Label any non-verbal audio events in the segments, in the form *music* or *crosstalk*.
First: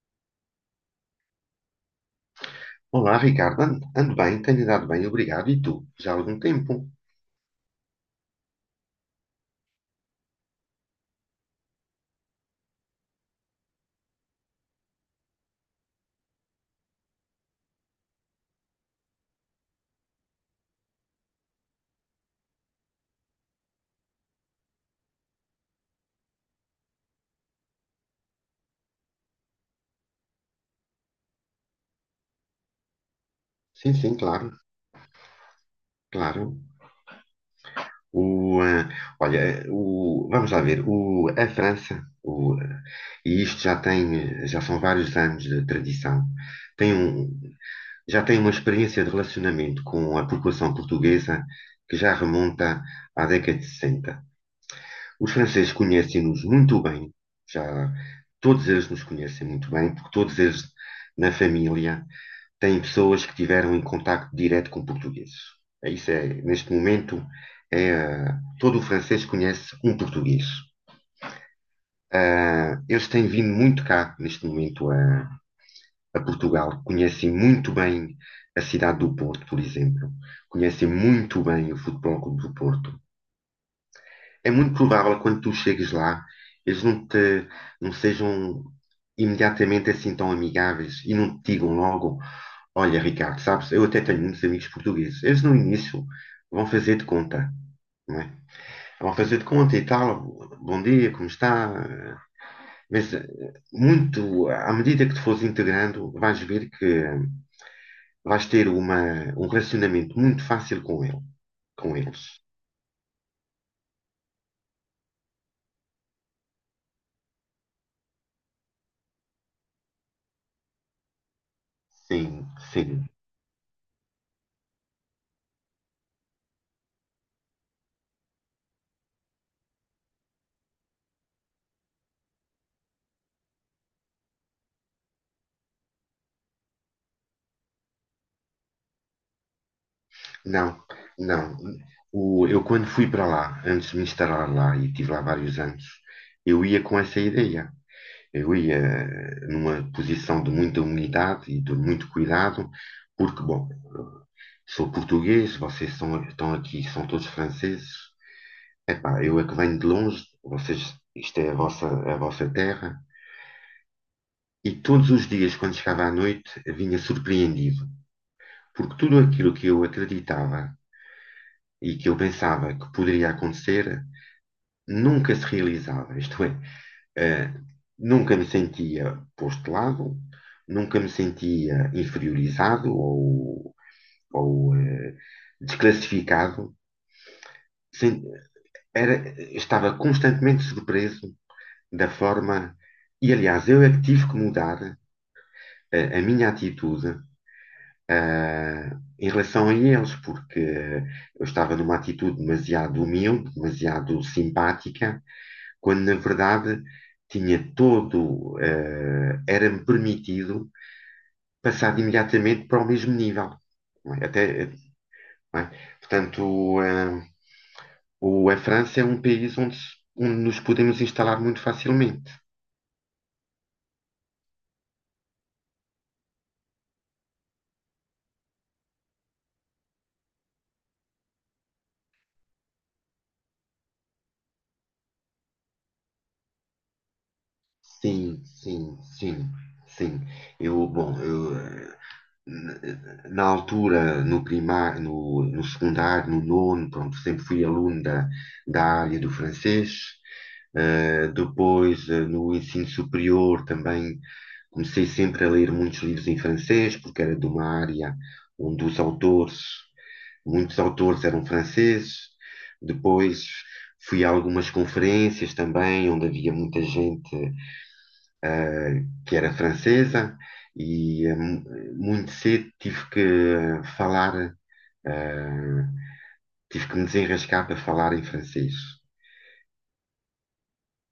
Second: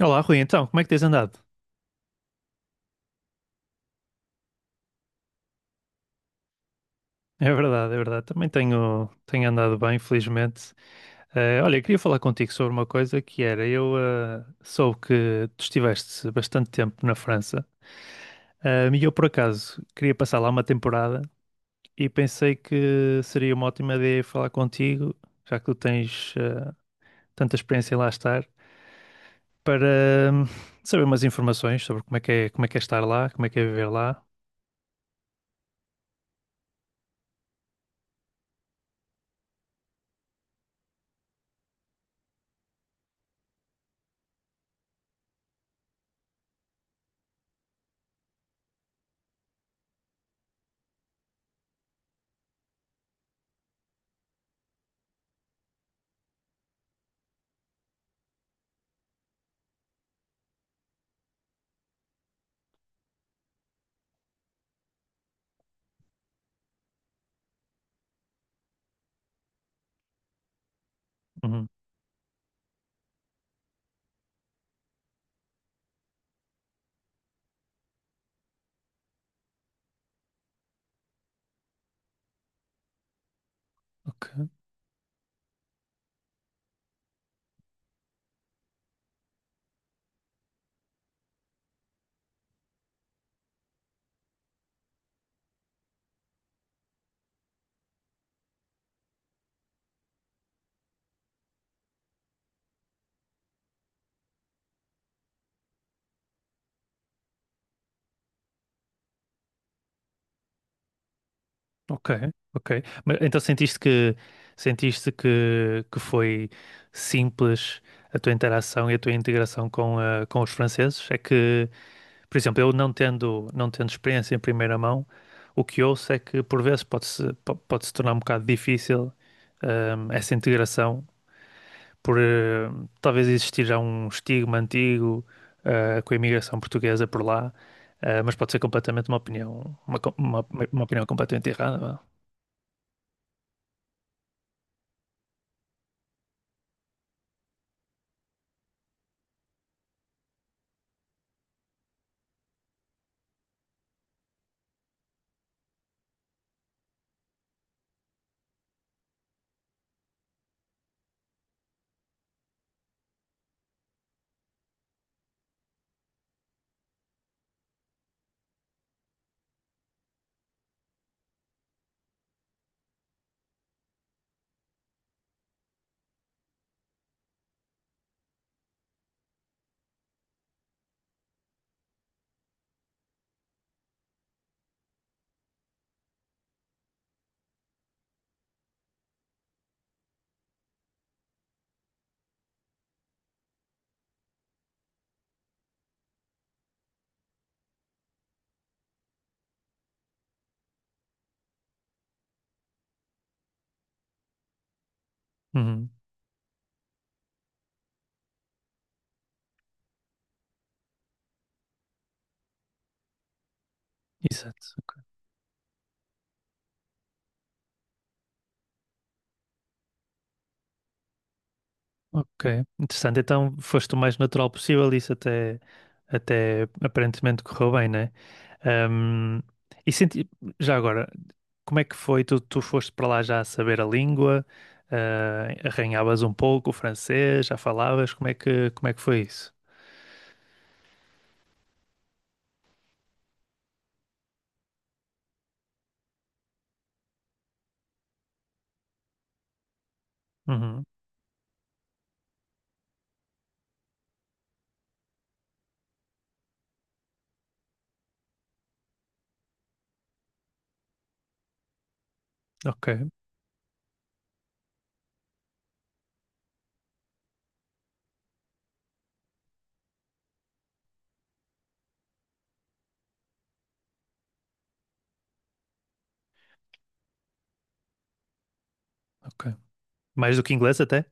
Olá, Rui, então, como é que tens andado? Olá, Ricardo. Ando bem, tenho andado bem, obrigado. E tu? Já há algum tempo? É verdade, é verdade. Também tenho, andado bem, felizmente. Olha, eu queria falar contigo sobre uma coisa que era, soube que tu estiveste bastante tempo na França, e eu por acaso queria passar lá uma temporada e pensei que seria uma ótima ideia falar contigo, já que tu tens tanta experiência em lá estar, para saber umas informações sobre como é que é, como é que é estar lá, como é que é viver Sim, sim, lá. claro, claro. O, eh, olha, vamos lá ver. A França, e isto já tem, já são vários anos de tradição, tem um, já tem uma experiência de relacionamento com a população portuguesa que já remonta à década de 60. Os franceses conhecem-nos muito bem, já todos eles nos conhecem muito bem, porque todos eles na família têm pessoas que tiveram em contacto direto com portugueses. Isso é, neste momento, é, todo o francês conhece um português. Uhum, Eles têm vindo muito cá, neste momento, a Portugal. Conhecem muito bem a cidade do Porto, por exemplo. Conhecem muito bem o Futebol Clube do Porto. ok. É muito provável que quando tu chegues lá, eles não te, não sejam imediatamente assim tão amigáveis e não te digam logo: "Olha, Ricardo, sabes, eu até tenho muitos amigos portugueses." Eles no início vão fazer de conta, não é? Vão fazer de conta e tal, bom dia, como está? Mas à medida que te fores integrando, vais ver que vais ter uma, um relacionamento muito fácil com com Ok, eles. ok. Mas então sentiste que que foi simples a tua interação e a tua integração com, com os franceses? É que, por Sim, exemplo, eu não sim. tendo experiência em primeira mão, o que ouço é que por vezes pode-se tornar um bocado difícil, essa integração por talvez existir já um estigma antigo, com a imigração portuguesa por lá, mas pode ser completamente uma opinião uma, co- Não, uma opinião completamente não. errada, vá. Eu quando fui para lá, antes de me instalar lá, e tive lá vários anos, eu ia com essa ideia. Eu ia numa posição de muita humildade e de muito cuidado, porque, bom, sou português, estão aqui, são todos franceses. Epá, eu é que venho de longe, vocês, isto é a vossa terra. E todos os dias, quando chegava à noite, vinha surpreendido, porque tudo aquilo que eu acreditava e que eu pensava que poderia acontecer nunca se realizava. Isto é, Eh, nunca me sentia posto de lado, nunca me sentia inferiorizado ou desclassificado. Sem- era- Estava constantemente surpreso da forma. E aliás, eu é que tive que mudar minha atitude em relação a eles, porque eu estava numa atitude demasiado humilde, demasiado simpática Uhum. quando na verdade era-me permitido passar imediatamente para o mesmo nível. Não é? Exato. Até, Ok. não é? Portanto, a França é um país onde, se- onde nos podemos instalar muito facilmente. Ok, interessante. Então foste o mais natural possível e isso até, até aparentemente correu bem, né? Ahm, e senti... Já agora, como é que foi? Tu foste para lá já a saber a língua, ah, arranhavas um pouco o francês, já falavas, Sim, como é sim, que foi sim, isso? sim. Eu, na na altura, no primário, no secundário, no nono, pronto, sempre fui aluno da área do francês. Uhum. Depois, no ensino superior, também comecei sempre a ler muitos livros em francês, porque era de uma área onde muitos autores eram franceses. Ok, Depois, fui a algumas conferências também, onde havia muita gente que era francesa, e muito cedo tive que eh, tive que me desenrascar para falar em francês. ok. Mais do que inglês até?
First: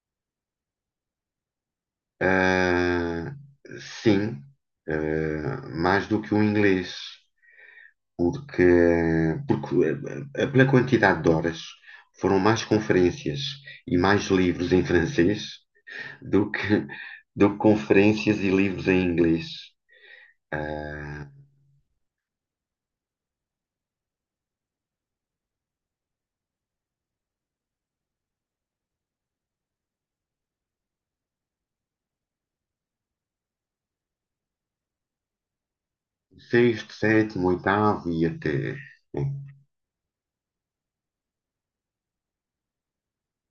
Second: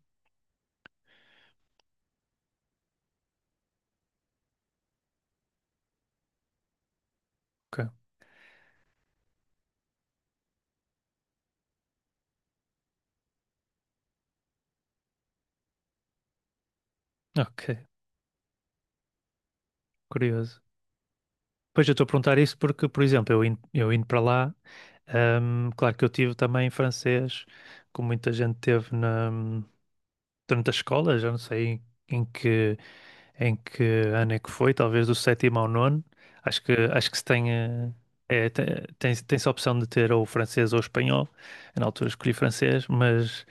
Ah, sim, mais do que o inglês, Ok, porque, porque pela quantidade de horas foram mais conferências e mais livros em francês do que, do que ok, conferências e livros em inglês. curioso. Eh, Pois eu estou a perguntar isso porque, por exemplo, eu indo para lá. Claro que eu tive também francês, como muita gente teve na, durante a escola, já não sei em que, em que ano é que foi, talvez do sétimo ao nono. Sexto, Acho que se sétimo, tem, oitavo e é, te- até. tem, tem-se a opção de ter ou francês ou espanhol. Eu, na altura, escolhi francês, mas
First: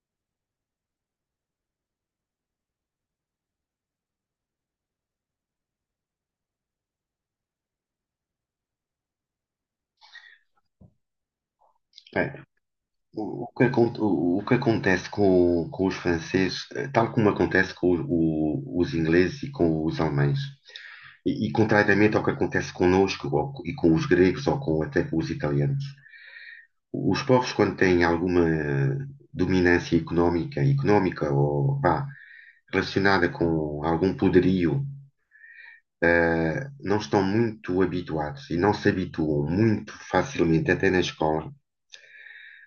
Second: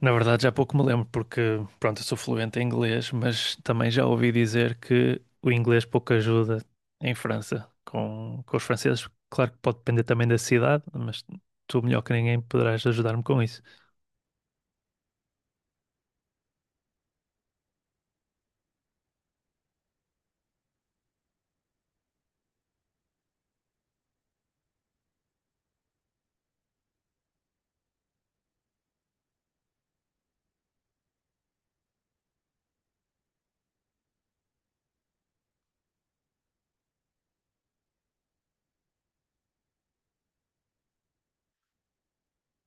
na verdade já pouco me lembro, porque, pronto, eu sou fluente em inglês, mas também já ouvi dizer que o inglês pouco ajuda em França com os franceses. Claro que pode depender também da cidade, mas tu, melhor que ninguém, poderás ajudar-me com isso. O que acontece com os franceses, tal como acontece com os ingleses e com os alemães, e contrariamente ao que acontece connosco e com os gregos ou com, até com os italianos, os povos, quando têm alguma dominância económica, económica ou vá, relacionada com algum poderio, não estão muito habituados e não se habituam muito facilmente, até na escola,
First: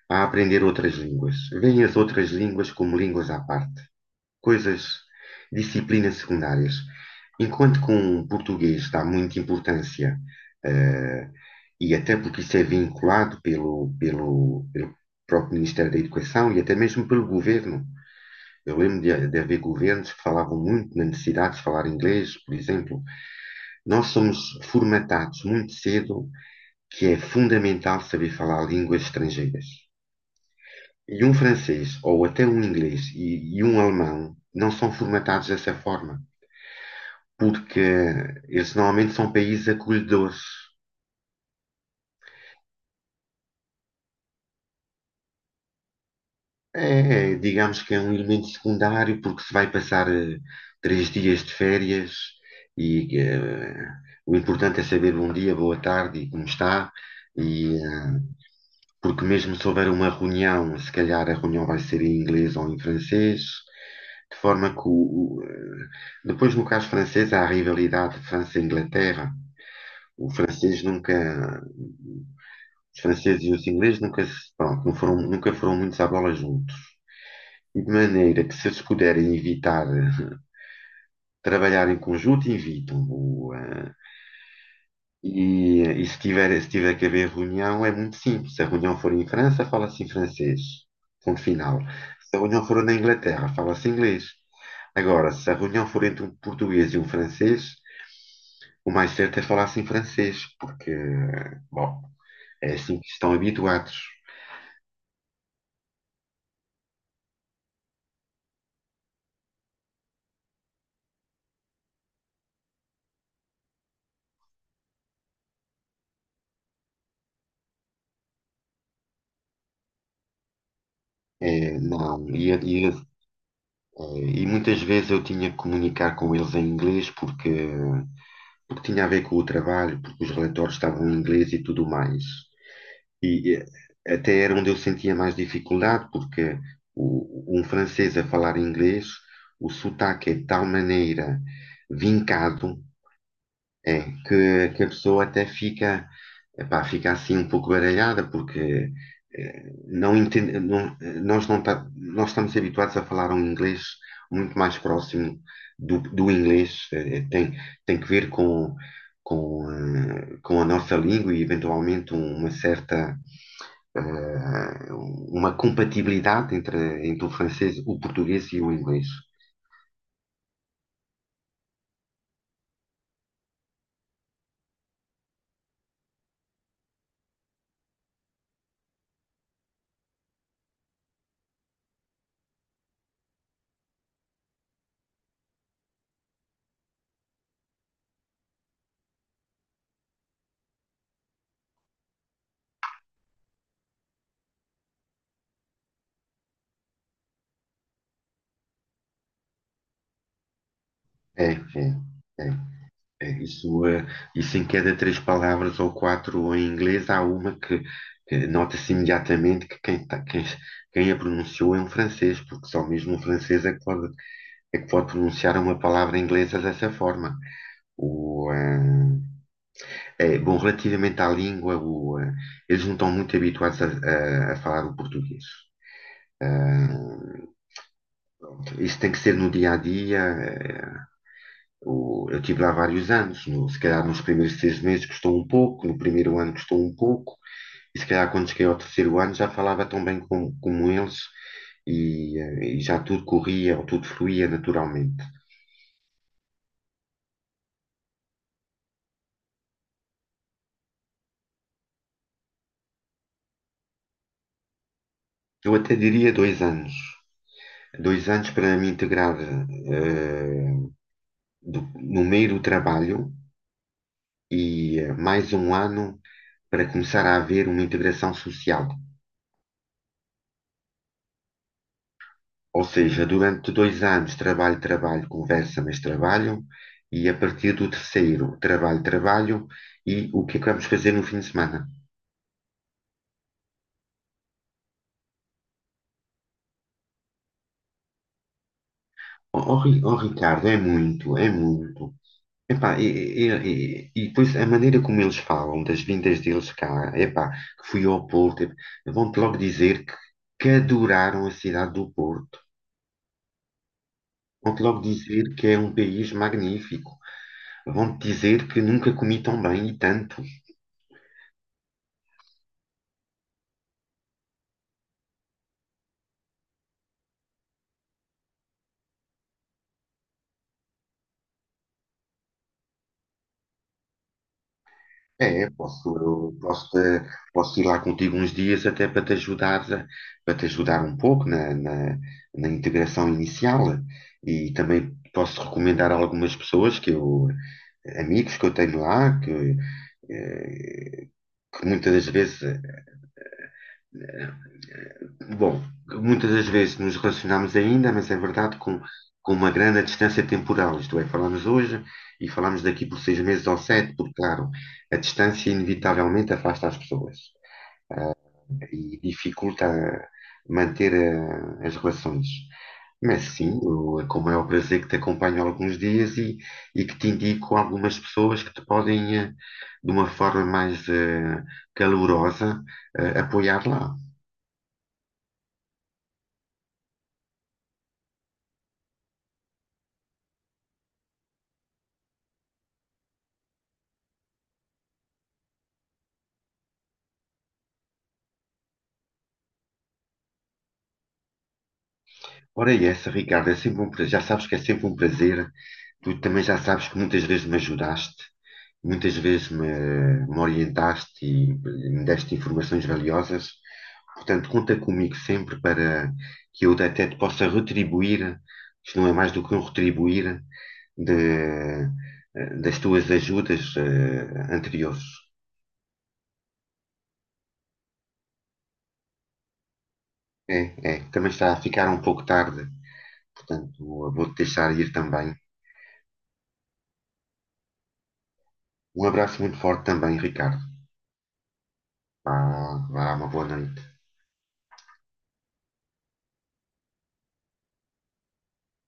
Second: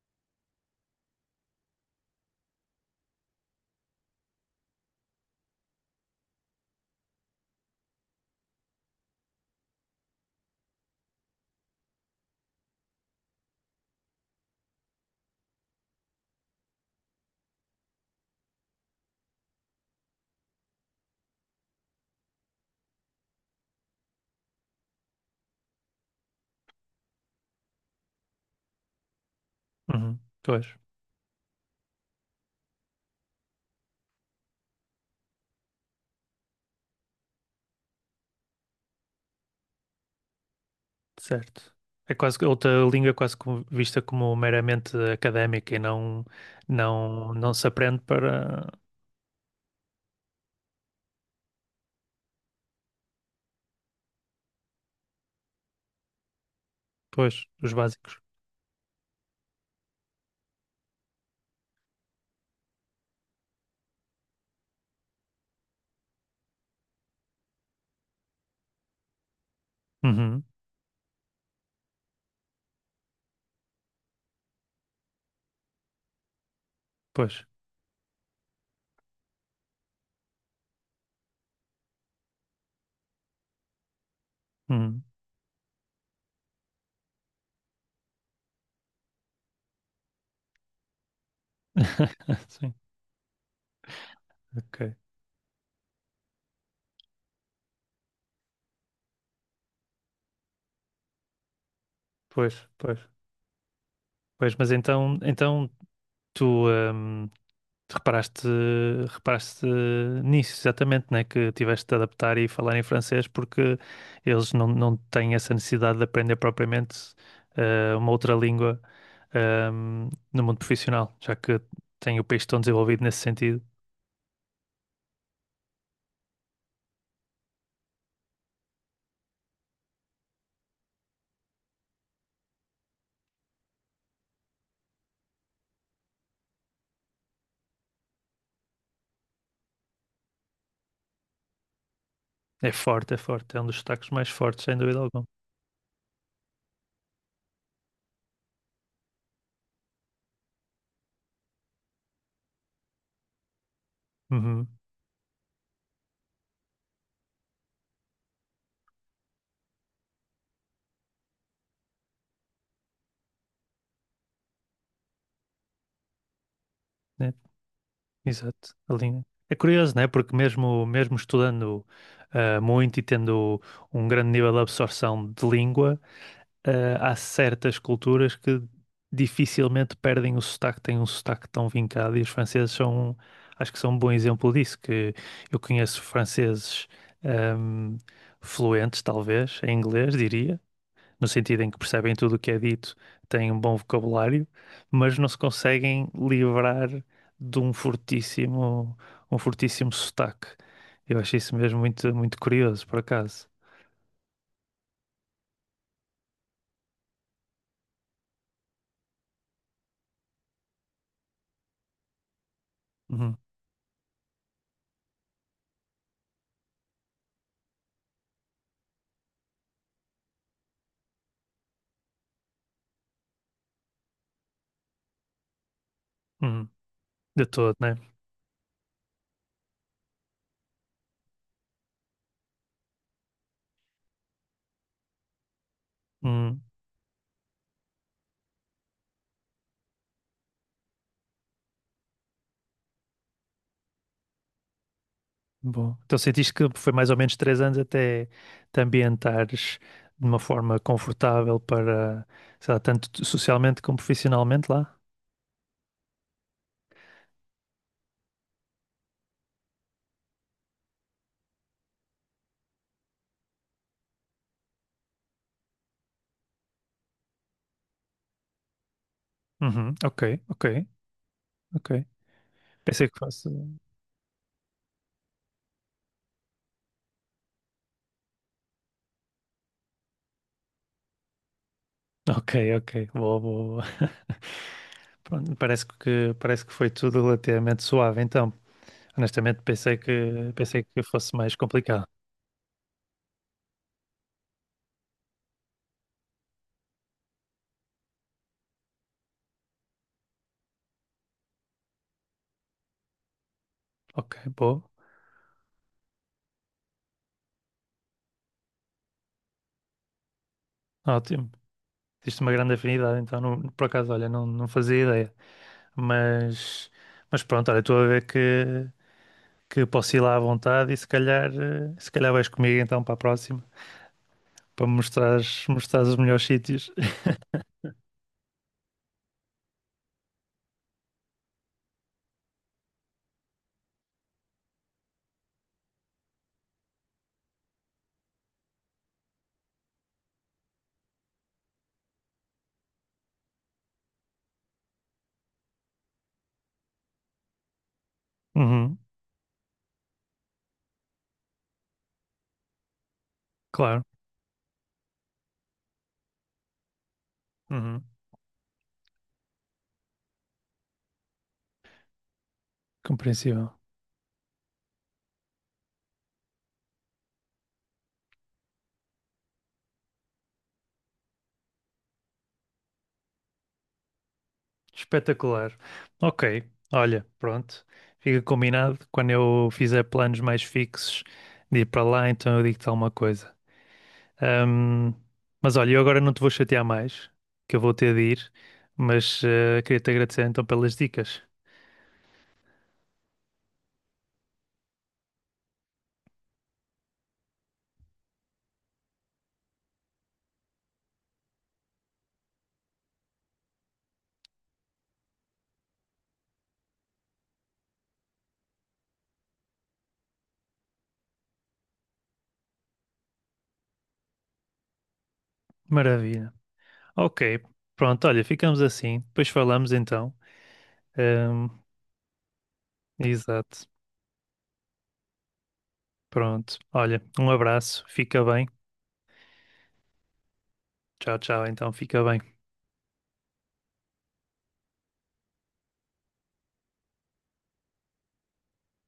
a aprender outras línguas. Veem as outras línguas como línguas à parte, coisas, disciplinas secundárias. Enquanto que um português dá muita importância, eh, e até porque isso é vinculado pelo próprio Ministério da Educação e até mesmo pelo governo. Eu lembro de haver governos que falavam muito na necessidade de falar inglês, por exemplo. Nós somos formatados muito cedo que é fundamental saber falar línguas estrangeiras. Uhum, pois, E um francês, ou até um inglês e um alemão, não são formatados dessa forma, porque eles normalmente são países acolhedores. certo. É quase que outra língua, quase vista como meramente académica e não, É, é, não se digamos que aprende é um elemento para... secundário, porque se vai passar três dias de férias e o importante é saber bom dia, boa tarde e como está. Pois, os E, básicos. eh, porque mesmo se houver uma reunião, se calhar a reunião vai ser em inglês ou em francês, de forma que depois no caso francês há a rivalidade França-Inglaterra. O Uhum, francês nunca Os franceses e os ingleses nunca, se- pronto, não foram, nunca foram muito à bola juntos. pois. E de maneira que, se eles puderem evitar trabalhar em conjunto, evitam. O, eh, Uhum. e, eh, E se tiver que haver reunião, é muito simples. Se a reunião for em França, fala-se em francês. Ponto final. Se a *laughs* reunião Sim, for na Inglaterra, fala-se inglês. ok. Agora, se a reunião for entre um português e um francês, o mais certo é falar-se em francês, porque, bom, Pois, é pois. assim que estão habituados. Pois, mas então, então tu, hum, tu reparaste, reparaste nisso, exatamente, né? Que tiveste de adaptar e falar em francês porque eles não, não têm essa necessidade de aprender propriamente uma outra língua, hum, no mundo profissional, já que É, tem o não, país e, a- tão e desenvolvido nesse sentido. Eh, E muitas vezes eu tinha que comunicar com eles em inglês porque tinha a ver com o trabalho, porque os relatórios estavam em inglês e tudo mais. E até era onde eu sentia mais dificuldade, porque um francês a falar inglês, o sotaque é de tal maneira vincado É forte, é forte, é um dos é, destaques mais fortes, sem que a dúvida pessoa alguma. até fica, epá, fica assim um pouco baralhada, porque não entende, não- eh, nós, não tá- nós estamos habituados a falar um inglês muito Uhum. mais próximo do inglês, tem que ver com a nossa língua e eventualmente uma certa, eh, uma compatibilidade entre o Né? francês, o português e o Exato, a inglês. linha. É curioso, né? Porque mesmo, mesmo estudando ah, muito e tendo um grande nível de absorção de língua, ah, há certas culturas que dificilmente perdem o sotaque, têm um sotaque tão vincado, e os franceses são, acho que são um bom exemplo disso, que eu conheço franceses ahm, fluentes, talvez, em inglês, diria, no sentido em que percebem tudo o que é dito, têm um bom vocabulário, mas não se conseguem livrar de um fortíssimo sotaque. Eu acho É, isso é, mesmo muito, muito é. curioso, por É, acaso. Isso, eh, isso em cada três palavras ou quatro em inglês há uma que nota-se imediatamente quem a pronunciou é um francês, porque só mesmo um Uhum, francês é que pode pronunciar uma palavra inglesa dessa forma. O, eh, é, bom, relativamente à língua, eles não estão muito habituados a falar o português. Eh, uhum, de todo, né? isso tem que ser no dia a dia. Eu tive lá vários anos. Se calhar nos primeiros 6 meses custou um pouco, no primeiro ano Uhum, custou um pouco. E se calhar quando cheguei ao terceiro ano já falava tão bem como eles e já tudo corria ou tudo fluía naturalmente. bom. Então sentiste que foi mais ou menos três anos até te ambientares de uma forma confortável para, sei lá, tanto socialmente como profissionalmente lá? Eu até diria 2 anos. 2 anos para me integrar no meio do trabalho e mais um ano para começar a haver uma integração social. Uhum, ok, ok, ok. Ou Pensei que seja, fosse. durante 2 anos trabalho, trabalho, conversa, mas trabalho, e a partir do terceiro trabalho, trabalho, e o que é que vamos fazer no fim de semana? Ok, ok. Boa, boa, boa. *laughs* Pronto, parece que foi tudo relativamente suave, então. Honestamente, Oh, Ricardo, é pensei que fosse muito, é mais complicado. muito. Epá, e depois a maneira como eles falam das vindas deles cá, epá, que fui ao Porto, ep- vão-te logo dizer que adoraram a cidade do Porto. Ok, boa. Vão-te logo dizer que é um país magnífico. Vão-te dizer que nunca comi tão bem e tanto. Ótimo. Existe uma grande afinidade, então. Por acaso, olha, não, não fazia ideia. Mas, mas pronto, olha, estou a ver que posso ir lá à vontade e se calhar, se calhar vais comigo então para a próxima, para me mostrares, É, mostrares os posso, melhores eu posso, sítios. te- *laughs* posso ir lá contigo uns dias até para te ajudar um pouco na integração inicial e também posso recomendar algumas pessoas amigos que eu tenho lá, que, eh, que muitas das vezes, bom, muitas das vezes nos relacionamos ainda, mas é verdade Uhum, com uma grande distância temporal, isto é, falamos hoje e falamos daqui por 6 meses ou claro. sete, porque claro, a distância inevitavelmente afasta as pessoas Uhum, e dificulta manter as relações. Mas compreensível. sim, com o maior prazer que te acompanho há alguns dias e que te indico algumas pessoas que te podem, de uma forma mais calorosa, apoiar lá. Espetacular. Ok, olha, pronto. Fica combinado. Quando eu fizer planos mais fixos de ir para lá, então eu digo-te alguma coisa. Ahm, mas olha, eu agora não te vou chatear mais, que eu vou ter de ir, mas queria-te agradecer então pelas dicas. Ricardo, é sempre um prazer. Já sabes que é sempre um prazer. Tu também já sabes que muitas vezes me ajudaste. Muitas vezes me orientaste e me deste informações valiosas. Portanto, conta comigo sempre para que eu até te possa retribuir, isto não é mais do que um retribuir de- das tuas ajudas anteriores. Maravilha. Ok, pronto, olha, ficamos assim. Depois falamos então. É, é, também Ahm, está a ficar um pouco tarde, exato. portanto, vou-te deixar ir também. Pronto. Olha, um abraço. Fica bem. Um abraço muito forte também, Ricardo. Tchau, tchau. Então, fica Vá, bem. vá, uma boa noite.